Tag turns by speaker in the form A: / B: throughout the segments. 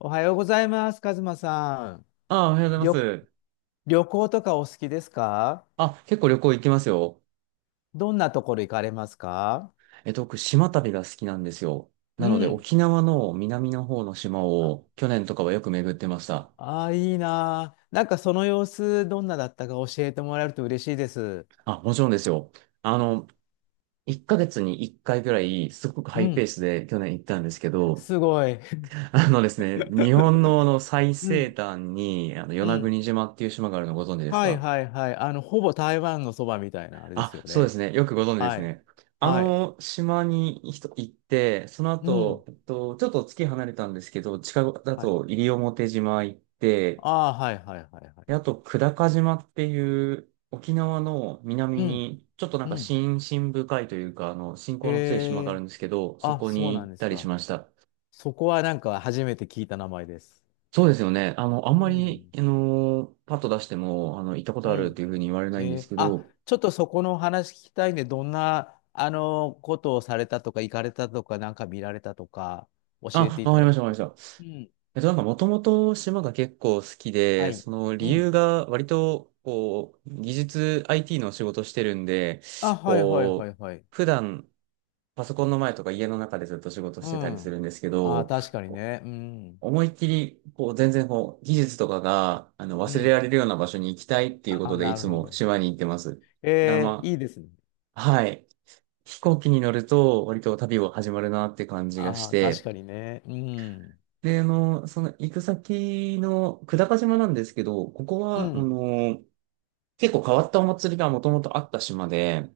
A: おはようございます、カズマさん。
B: あ、おはようございま
A: 旅、
B: す。
A: 旅行とかお好きですか？
B: あ、結構旅行行きますよ。
A: どんなところ行かれますか？
B: 僕、島旅が好きなんですよ。
A: う
B: なので、
A: ん。
B: 沖縄の南の方の島
A: あ、
B: を、去年とかはよく巡ってました。
A: あー、いいなー。その様子、どんなだったか教えてもらえると嬉しいです。
B: あ、もちろんですよ。あの、1ヶ月に1回ぐらい、すごくハ
A: う
B: イペー
A: ん。
B: スで去年行ったんですけど、
A: すごい。
B: あのですね、日本のあの最
A: う
B: 西
A: ん。
B: 端に、与
A: う
B: 那
A: ん。
B: 国島っていう島があるのご存知です
A: はい
B: か？
A: はいはい。あの、ほぼ台湾のそばみたいなあれです
B: あ、
A: よ
B: そうで
A: ね。
B: すね。よくご存知で
A: は
B: す
A: い。
B: ね。あ
A: はい。
B: の島に一行って、その
A: うん。
B: 後、ちょっと月離れたんですけど、近くだ
A: はい。
B: と西表島行って、
A: ああ、はいはいはいは
B: で、
A: い。
B: あと久高島っていう沖縄の南
A: うん。
B: に、ちょっとなん
A: う
B: か
A: ん。
B: 深深深いというか、信
A: へ
B: 仰の強い島がある
A: え。
B: んですけど、そ
A: あ、
B: こ
A: そう
B: に
A: な
B: 行っ
A: んです
B: たりし
A: か。
B: ました。
A: そこはなんか初めて聞いた名前です。
B: そうですよね。あ
A: う
B: んまり、
A: ん。
B: パッと出しても、行ったこと
A: う
B: あるって
A: ん。
B: いうふうに言われないんですけ
A: あ、
B: ど、
A: ちょっとそこの話聞きたいね。どんな、ことをされたとか、行かれたとか、なんか見られたとか、教え
B: あ、
A: てい
B: わ
A: た
B: かり
A: だ
B: ました、
A: け
B: わ
A: る
B: かり
A: と。
B: まし
A: うん。
B: た。なんかもともと島が結構好き
A: は
B: で、
A: い。
B: その
A: う
B: 理由
A: ん。
B: が割と、こう、技術 IT の仕事してるんで、
A: あ、はいはいは
B: こう、
A: いはい。
B: 普段パソコンの前とか家の中でずっと仕事
A: う
B: してたりす
A: ん。
B: るんですけ
A: あー、
B: ど、
A: 確かに
B: こう
A: ね。うん。
B: 思いっきり、こう、全然こう、技術とかが、
A: う
B: 忘れ
A: ん。
B: られるような場所に行きたいっていうこ
A: あ
B: と
A: ー、
B: で、い
A: なる
B: つ
A: ほ
B: も
A: ど。
B: 島に行ってます。だからま
A: いいですね。
B: あ、はい。飛行機に乗ると、割と旅を始まるなって感じがし
A: ああ、確
B: て、
A: かにね。うん。
B: で、その行く先の久高島なんですけど、ここ
A: う
B: は、
A: ん。
B: 結構変わったお祭りがもともとあった島で、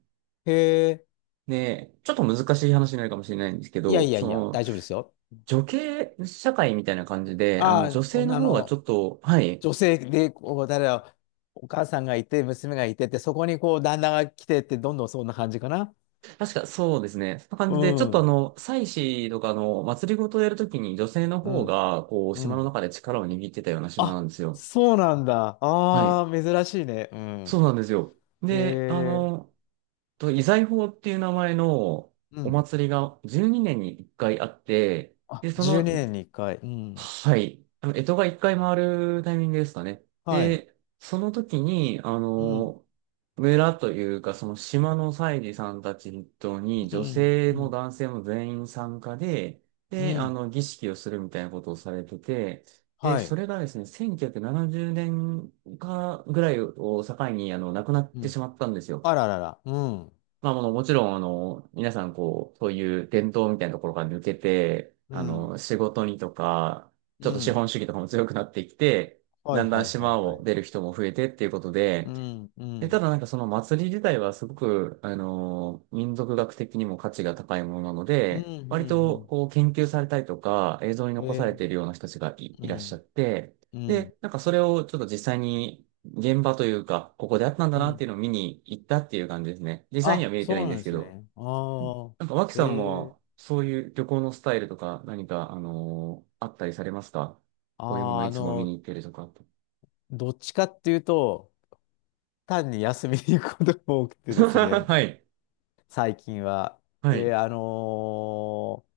A: へえ、
B: で、ちょっと難しい話になるかもしれないんですけ
A: いやい
B: ど、
A: やいや、大丈夫ですよ。
B: 女系社会みたいな感じで、
A: あ
B: 女
A: あ、
B: 性の
A: あ
B: 方がちょ
A: の、
B: っと、はい、
A: 女性で、こう、誰だ、お母さんがいて、娘がいてって、そこにこう、旦那が来てって、どんどんそんな感じかな。
B: 確かそうですね、そんな感
A: う
B: じで、ちょっと
A: ん、
B: 祭祀とかあの祭りごとをやるときに女性の
A: う
B: 方
A: ん、
B: が、こう、
A: う
B: 島の
A: ん。
B: 中で力を握ってたような島な
A: あ、
B: んですよ。
A: そうなんだ。
B: は
A: あ
B: い、
A: あ、珍しいね。う
B: そ
A: ん。
B: うなんですよ。
A: え
B: で、
A: え、
B: 遺財法っていう名前の
A: う
B: お
A: ん。
B: 祭りが12年に1回あって、
A: あ、
B: で、
A: 12年に1回。うん。
B: はい、干支が1回回るタイミングですかね。
A: はい。
B: で、その時に、
A: うん、
B: 村というか、その島の祭司さんたち筆頭に、
A: う
B: 女
A: ん、
B: 性
A: う
B: も
A: ん、
B: 男性も全員参加で、
A: う
B: で、
A: ん。
B: 儀式をするみたいなことをされてて、で、
A: は
B: そ
A: い。
B: れがですね、1970年かぐらいを境に、亡くなっ
A: う
B: て
A: ん。
B: しまったんですよ。
A: あららら。うん、
B: まあ、もうもちろん、皆さん、こう、そういう伝統みたいなところから抜けて、
A: うん、
B: 仕事にとか、ちょ
A: う
B: っと資
A: ん。
B: 本主義とかも強くなってきて、
A: は
B: だ
A: い
B: んだん
A: はいはい
B: 島
A: は
B: を
A: い。
B: 出る人も増えてっていうこと
A: う
B: で、
A: ん、う
B: た
A: ん、
B: だなんかその祭り自体はすごく、民族学的にも価値が高いものなの
A: うん、う
B: で、
A: ん、
B: 割
A: う
B: と
A: ん。
B: こう研究されたりとか映像に
A: え
B: 残され
A: え、
B: ているような人たちがい、
A: う
B: いらっしゃっ
A: ん、
B: て、
A: うん。
B: で、なんかそれをちょっと実際に現場というか、ここであったんだ
A: う
B: なって
A: ん、
B: いうのを見に行ったっていう感じですね。実際には
A: あ、
B: 見れてない
A: そ
B: ん
A: うな
B: で
A: ん
B: す
A: で
B: け
A: す
B: ど、
A: ね。ああ、
B: なんか脇さん
A: ええ、
B: もそういう旅行のスタイルとか何か、あったりされますか？
A: あ、
B: こういうものをいつも見に行ってるとか。
A: どっちかっていうと、単に休みに行くことが多く てですね、
B: はい。
A: 最近は。
B: は
A: で、
B: い。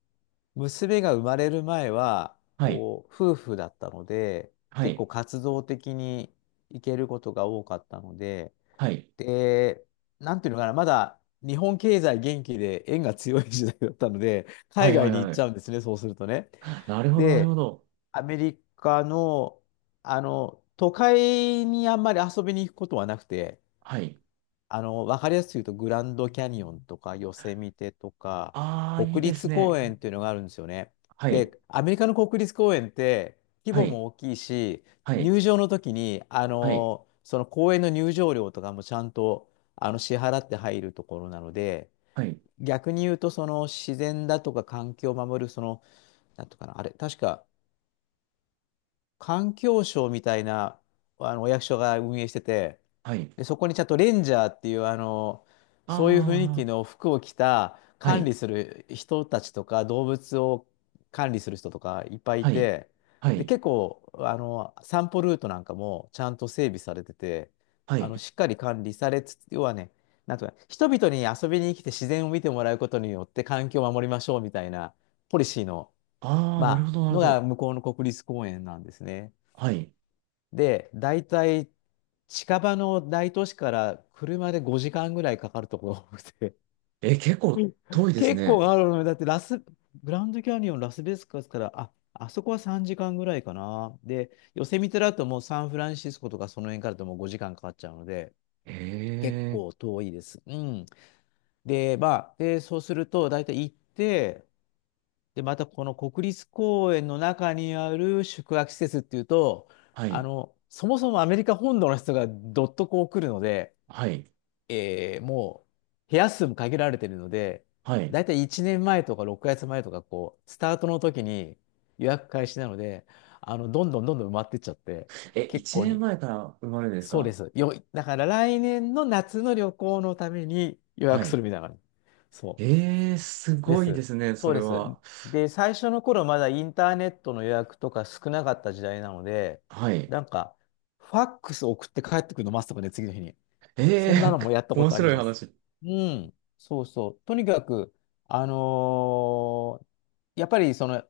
A: 娘が生まれる前は、
B: はい。
A: こう、夫婦だったので、
B: は
A: 結構
B: い。
A: 活動的に行けることが多かったので、
B: はい。
A: で、なんていうのかな、まだ日本経済元気で円が強い時代だったので、
B: は
A: 海
B: いは
A: 外
B: い
A: に行っ
B: は
A: ち
B: い。
A: ゃうんですね、そうするとね。
B: なるほど、なるほ
A: で、
B: ど。
A: アメリカの、あの、都会にあんまり遊びに行くことはなくて、
B: はい。
A: あの、わかりやすく言うと、グランドキャニオンとか、ヨセミテとか、
B: ああ、いい
A: 国
B: です
A: 立公
B: ね。
A: 園っていうのがあるんですよね。
B: はい。
A: で、アメリカの国立公園って、規
B: は
A: 模も
B: い。
A: 大きいし、
B: はい。
A: 入場の時に、あ
B: はい。
A: の、その公園の入場料とかもちゃんと、あの、支払って入るところなので、
B: はい。
A: 逆に言うと、その自然だとか環境を守る、その、なんとかな、あれ、確か、環境省みたいな、あの、お役所が運営してて、
B: はい。
A: で、そこにちゃんとレンジャーっていう、あの、そういう雰囲
B: あ
A: 気の服を着た
B: あ、は
A: 管
B: い。
A: 理する人たちとか、動物を管理する人とかいっぱいい
B: はい。
A: て、
B: は
A: で、
B: い。
A: 結構、あの、散歩ルートなんかもちゃんと整備されてて、
B: は
A: あ
B: い。
A: の、しっかり管理されつつ、要はね、なんとか、人々に遊びに来て自然を見てもらうことによって環境を守りましょうみたいなポリシーの、
B: ああ、なる
A: ま
B: ほ
A: あ、
B: ど、なる
A: の
B: ほ
A: が
B: ど。
A: 向こうの国立公園なんですね。
B: はい。
A: で、大体近場の大都市から車で5時間ぐらいかかるところが多くて、
B: え、結
A: う
B: 構
A: ん、
B: 遠いです
A: 結構
B: ね。
A: あるのよ。だってラス、グランドキャニオン、ラスベガスから、あ、あそこは3時間ぐらいかな。で、ヨセミテだともうサンフランシスコとかその辺からだともう5時間かかっちゃうので、
B: へ
A: 結構
B: え。
A: 遠いです。うん。で、まあ、で、そうすると、大体行って、で、またこの国立公園の中にある宿泊施設っていうと、
B: は
A: あ
B: い。
A: の、そもそもアメリカ本土の人がどっとこう来るので、
B: はい。
A: もう部屋数も限られてるので、
B: はい。
A: だいたい1年前とか6月前とか、こう、スタートの時に予約開始なので、あの、どんどん埋まってっちゃって、
B: え、
A: 結
B: 一
A: 構
B: 年
A: に、
B: 前から生まれです
A: そうで
B: か？
A: す。よ、だから来年の夏の旅行のために予
B: は
A: 約す
B: い。
A: るみたいな感じ。そ
B: ええ、す
A: う。で
B: ごいで
A: す。
B: すね、そ
A: そう
B: れ
A: です。
B: は。
A: で、最初の頃まだインターネットの予約とか少なかった時代なので、
B: はい。
A: なんか、ファックス送って帰ってくるの待つとかね、次の日に。そんな
B: え
A: の
B: え、
A: もやっ たこ
B: 面
A: とあり
B: 白い
A: ます。
B: 話。
A: うん、そうそう。とにかく、あのーやっぱりその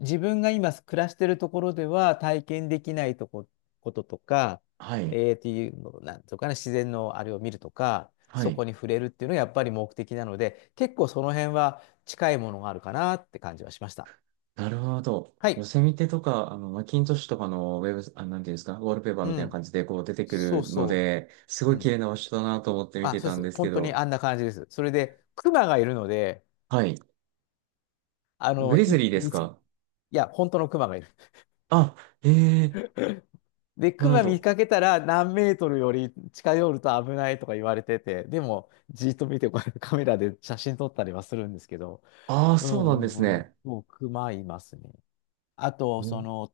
A: 自分が今暮らしてるところでは体験できないこととか、
B: はい。
A: っていうの、なんとかね、自然のあれを見るとか、
B: は
A: そこ
B: い。
A: に触れるっていうのがやっぱり目的なので、結構その辺は近いものがあるかなって感じはしました。
B: なるほど。
A: は
B: ヨ
A: い。
B: セミテとか、マッキントッシュとかのウェブ、あ、なんていうんですか、ウォールペーパー
A: う
B: みたいな
A: ん。
B: 感じでこう出てく
A: そう
B: るの
A: そ
B: で、す
A: う。
B: ご
A: う
B: い綺
A: ん。
B: 麗な場所だなと思って見
A: あ、
B: て
A: そうで
B: たんで
A: す。
B: すけ
A: 本当に
B: ど。
A: あんな感じです。それで、クマがいるので、
B: はい。
A: あ
B: グ
A: の、い、
B: リズリーです
A: 見つ、い
B: か？
A: や、本当のクマがいる。
B: あ、ええ、
A: で、
B: な
A: ク
B: るほ
A: マ見
B: ど。
A: かけたら何メートルより近寄ると危ないとか言われてて、でも、じっと見て、こうやって カメラで写真撮ったりはするんですけど、
B: ああ、
A: う
B: そうなんで
A: んう
B: す
A: んうん。
B: ね。
A: もうクマいますね。あと、
B: ん、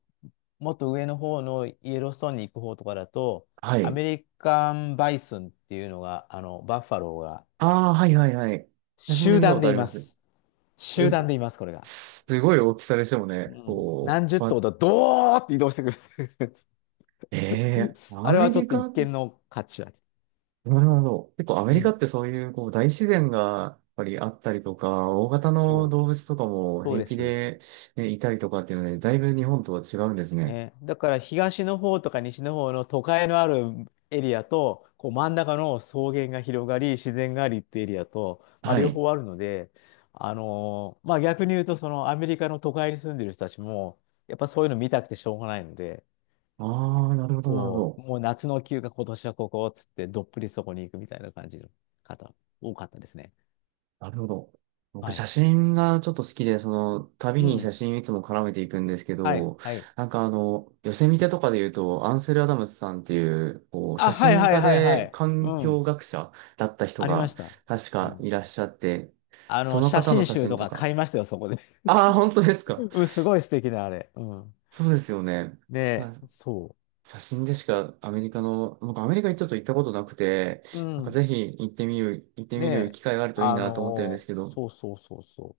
A: もっと上の方のイエローストーンに行く方とかだと、
B: は
A: ア
B: い。
A: メリカンバイソンっていうのが、あの、バッファローが、
B: ああ、はいはいはい。写真で
A: 集
B: 見た
A: 団
B: こと
A: で
B: あ
A: い
B: り
A: ま
B: ます。
A: す。
B: う
A: 集団で
B: ん、
A: います、これが。
B: すごい大きさでしたもんね。
A: うん。
B: こ
A: 何十
B: う、ま、
A: 頭だ、ドーって移動してくる。
B: ええ、
A: あ
B: ア
A: れ
B: メ
A: はちょ
B: リ
A: っと一
B: カ、
A: 見の価値あり。
B: なるほど。結構アメ
A: う
B: リカ
A: ん。
B: ってそういうこう大自然がやっぱりあったりとか、大型の
A: そう。
B: 動物とかも
A: そう
B: 平
A: で
B: 気
A: す。
B: で、ね、いたりとかっていうので、だいぶ日本とは違うんですね。
A: ね。だから東の方とか西の方の都会のあるエリアと、こう真ん中の草原が広がり、自然がありっていうエリアと、まあ、
B: は
A: 両
B: い。
A: 方あるので、まあ逆に言うと、そのアメリカの都会に住んでる人たちも、やっぱそういうの見たくてしょうがないので、
B: ああ、なるほど、なるほ
A: こう、
B: ど。
A: もう夏の休暇今年はここっつってどっぷりそこに行くみたいな感じの方、多かったですね。
B: なるほど。僕、
A: は
B: 写
A: い。
B: 真がちょっと好きで、旅
A: う
B: に写
A: ん。
B: 真いつも絡めていくんですけ
A: はい、
B: ど、
A: はい。
B: なんか寄せ見てとかで言うと、アンセル・アダムスさんっていう、こう、
A: あ、
B: 写
A: はい、
B: 真
A: はい、
B: 家
A: はい、は
B: で
A: い。
B: 環
A: う
B: 境
A: ん。
B: 学者だった人
A: ありま
B: が、
A: した。
B: 確
A: う
B: か
A: ん。
B: いらっしゃって、
A: あ
B: そ
A: の、
B: の
A: 写
B: 方の
A: 真
B: 写
A: 集
B: 真
A: と
B: と
A: か
B: か、
A: 買いましたよ、そこで。
B: ああ、本当です か。
A: うん、すごい素敵な、あれ。うん。
B: そうですよね。あ、
A: ねえ、そ
B: 写真でしかアメリカの、僕アメリカにちょっと行ったことなくて、
A: う。う
B: なんか
A: ん。
B: ぜひ行ってみる、行って
A: ね
B: みる
A: え、
B: 機会があるといいなと思ってるんですけど、
A: そうそうそうそ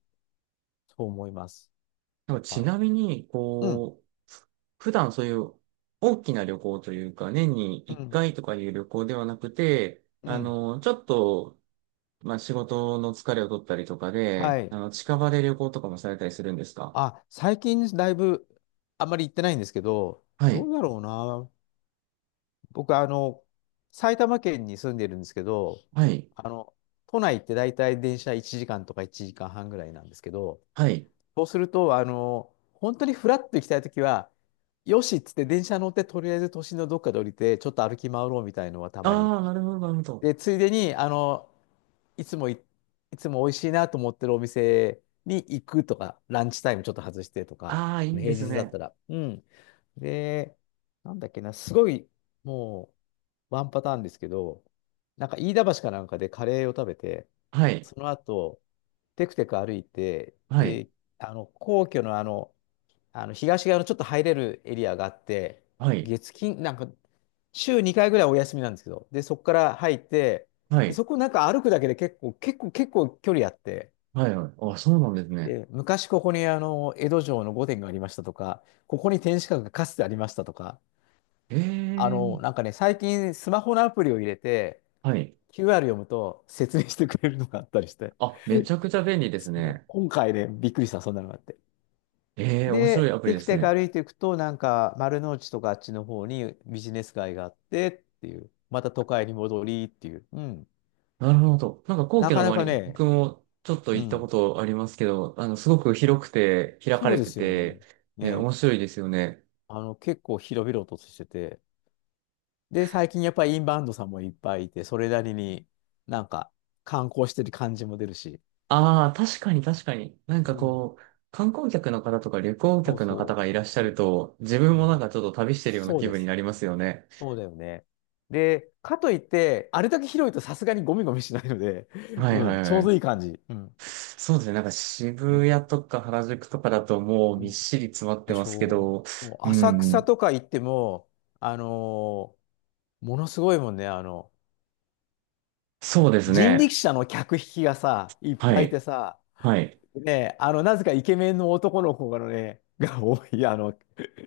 A: う。そう思います。
B: なんかち
A: はい。
B: なみに、
A: うん、
B: こう、普段そういう大きな旅行というか、年に
A: う
B: 1
A: ん、
B: 回とかいう旅行ではなくて、
A: うん。
B: ちょっと、まあ仕事の疲れを取ったりとか
A: は
B: で、
A: い。
B: 近場で旅行とかもされたりするんですか？
A: あ、最近だいぶ、あんまり行ってないんですけど、
B: は
A: ど
B: い。
A: うだろうな。僕、あの、埼玉県に住んでるんですけど、
B: はい。
A: あの、都内って大体電車1時間とか1時間半ぐらいなんですけど、
B: はい。
A: そうすると、あの、本当にフラッと行きたいときは、よしっつって電車乗って、とりあえず都心のどっかで降りて、ちょっと歩き回ろうみたいのはたまに。
B: ああ、なるほど、なるほど。
A: で、ついでに、あの、いつもい、いつも美味しいなと思ってるお店に行くとか、ランチタイムちょっと外してとか、
B: ああ、いいで
A: 平
B: す
A: 日だっ
B: ね。
A: たら。うん。で、なんだっけな、すごい、もう、ワンパターンですけど、なんか飯田橋かなんかでカレーを食べて、
B: はい、
A: その後、テクテク歩いて、
B: はい、
A: で、皇居の東側のちょっと入れるエリアがあって、
B: はい、
A: 月金、なんか、週2回ぐらいお休みなんですけど、で、そこから入って、
B: は
A: で、
B: い、
A: そこなんか歩くだけで結構距離あって、
B: はい、はい。あ、そうなんですね。
A: で、昔ここに江戸城の御殿がありましたとか、ここに天守閣がかつてありましたとか、
B: ええ、
A: なんかね、最近スマホのアプリを入れて、
B: はい。
A: QR 読むと説明してくれるのがあったりして、
B: あ、めち ゃくちゃ便利です
A: そう
B: ね。
A: 今回ね、びっくりした、そんなのがあって。
B: ええ、面白いア
A: で、
B: プリ
A: テ
B: で
A: ク
B: す
A: テク
B: ね。
A: 歩いていくと、なんか丸の内とかあっちの方にビジネス街があってっていう、また都会に戻りっていう。うん。
B: なるほど。なんか皇
A: な
B: 居の
A: かなか
B: 周り、僕
A: ね。
B: もちょっと
A: う
B: 行ったこ
A: ん。
B: とありますけど、すごく広くて、開か
A: そう
B: れ
A: で
B: て
A: すよね。
B: て、ね、
A: ね。
B: 面白いですよね。
A: 結構広々としてて、で、最近やっぱりインバウンドさんもいっぱいいて、それなりになんか観光してる感じも出るし。
B: ああ、確かに確かに。なん
A: う
B: か
A: ん。
B: こう、観光客の方とか旅行
A: そう
B: 客の方
A: そ
B: がいらっしゃ
A: う。う
B: ると、自分もなん
A: ん。
B: かちょっと旅してるような
A: そう
B: 気
A: で
B: 分に
A: す。
B: なりますよね。
A: そうだよね。で、かといって、あれだけ広いとさすがにゴミゴミしないので、
B: はい
A: う
B: は
A: ん、
B: い
A: ちょ
B: は
A: うど
B: い。
A: いい感じ。うん。
B: そうですね。なんか渋
A: ね。
B: 谷とか原宿とかだともう
A: う
B: みっ
A: ん。
B: しり詰まって
A: で
B: ま
A: し
B: すけ
A: ょ
B: ど、
A: う。もう
B: う
A: 浅草
B: ん。
A: とか行っても、あのーものすごいもんね。
B: そうです
A: 人
B: ね。
A: 力車の客引きがさ、いっ
B: は
A: ぱいいて
B: い。
A: さ、
B: はい。
A: ね、なぜかイケメンの男の子がね、が多い、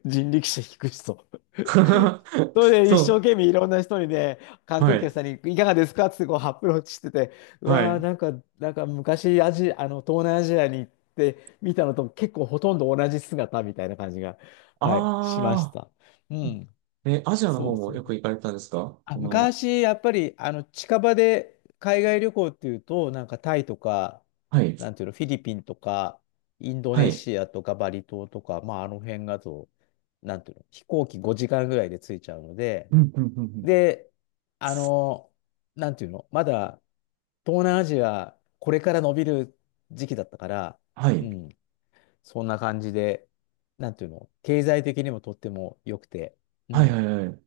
A: 人力車引く人。そ れで一生
B: そ
A: 懸命いろんな人にね、観
B: う。は
A: 光客
B: い。
A: さんにいかがですかってこうアプローチしてて、う
B: は
A: わー、
B: い。
A: なんか昔アジ、あの、東南アジアに行って見たのと結構ほとんど同じ姿みたいな感じが、
B: あ
A: はい、しました。
B: あ。
A: うん、
B: え、アジアの
A: そ
B: 方
A: う
B: も
A: そ
B: よく
A: う。
B: 行かれたんですか？
A: あ、
B: この、
A: 昔、やっぱり、近場で海外旅行っていうと、なんかタイとか、
B: はい。
A: なんていうの、フィリピンとか、インド
B: は
A: ネ
B: い。
A: シアとかバリ島とか、まあ、あの辺だと、なんていうの、飛行機5時間ぐらいで着いちゃうので、
B: うん、うん、うん、うん。
A: で、あの、なんていうの、まだ東南アジア、これから伸びる時期だったから。
B: は
A: う
B: い。
A: ん。そんな感じで、なんていうの、経済的にもとっても良くて。う
B: はい、はい、
A: ん、
B: はい。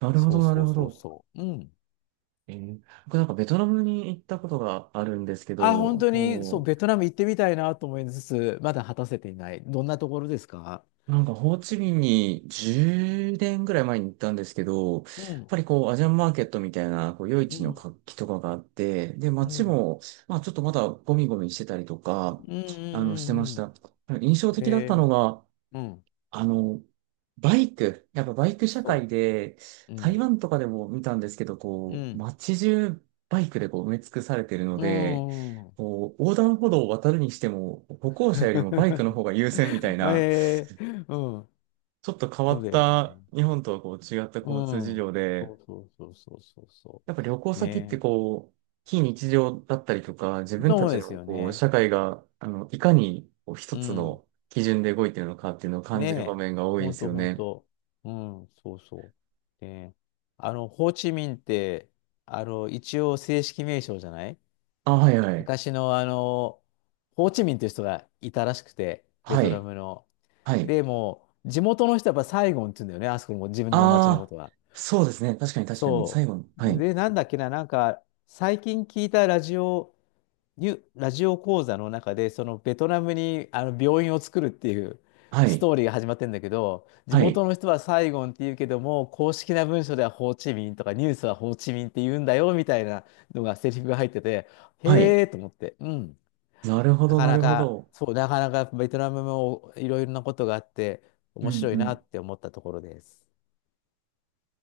B: なるほ
A: そう
B: ど、な
A: そ
B: る
A: う
B: ほ
A: そう
B: ど。
A: そう。うん。
B: 僕なんかベトナムに行ったことがあるんですけ
A: あ、本
B: ど、
A: 当に、そ
B: も
A: う、ベ
B: う
A: トナム行ってみたいなと思いつつ、まだ果たせていない。どんなところですか？
B: なんか、ホーチミンに10年ぐらい前に行ったんですけど、やっ
A: うん。
B: ぱりこう、アジアンマーケットみたいな、こう、夜
A: う
B: 市の
A: ん。
B: 活気とかがあって、で、
A: う
B: 街
A: ん。
B: も、まあ、ちょっとまだゴミゴミしてたりとか、
A: うん。うん。うん。
B: してまし
A: うん
B: た。印象的だった
A: え
B: のが、
A: ー、うん。
B: あの、バイク。やっぱバイク社会
A: そ
B: で、
A: う。う
B: 台
A: ん。
B: 湾とかでも見たんですけど、
A: う
B: こう、
A: ん。
B: 街中バイクでこう埋め尽くされてるの
A: う
B: で、
A: ん。うん。
B: こう、横断歩道を渡るにしても、歩行者よりもバイクの 方が優先みたいな、
A: えー、うん。
B: ちょっと変わ
A: そう
B: っ
A: だよ
B: た
A: ね。
B: 日本とはこう違った
A: う
B: 交通事
A: ん。
B: 情
A: そ
B: で、
A: うそうそうそうそうそ
B: やっぱ旅行
A: う。ね
B: 先って
A: え。
B: こう、非日常だったりとか、自分た
A: そう
B: ち
A: です
B: の
A: よ
B: こう、
A: ね。
B: 社会が、いかにこう一
A: う
B: つ
A: ん。
B: の基準で動いてるのかっていうのを感
A: ね
B: じる場
A: え、
B: 面が多い
A: ほ
B: で
A: ん
B: す
A: と
B: よ
A: ほん
B: ね。
A: と。うん、そうそう。で、ホーチミンって、一応正式名称じゃない
B: あ、はいはい。
A: 昔のホーチミンという人がいたらしくて、ベ
B: は
A: トナ
B: い。
A: ムの。
B: はい。
A: でも地元の人はやっぱサイゴンって言うんだよね、あそこも自分の町のこ
B: ああ、
A: とは。
B: そうですね。確かに確かに。
A: そ
B: 最後の。は
A: う。
B: い。
A: で、なんだっけな、なんか、最近聞いたラジオ講座の中で、そのベトナムに病院を作るっていう
B: は
A: スト
B: い。
A: ーリーが始まってんだけど、地
B: は
A: 元
B: い。
A: の人はサイゴンって言うけども、公式な文書ではホーチミンとかニュースはホーチミンって言うんだよみたいなのがセリフが入ってて、
B: は
A: へ
B: い。
A: えと思って。うん。
B: なるほ
A: な
B: ど、
A: か
B: な
A: な
B: るほ
A: か、
B: ど。
A: そう、なかなかベトナムもいろいろなことがあって
B: う
A: 面白いなっ
B: ん
A: て思ったところです。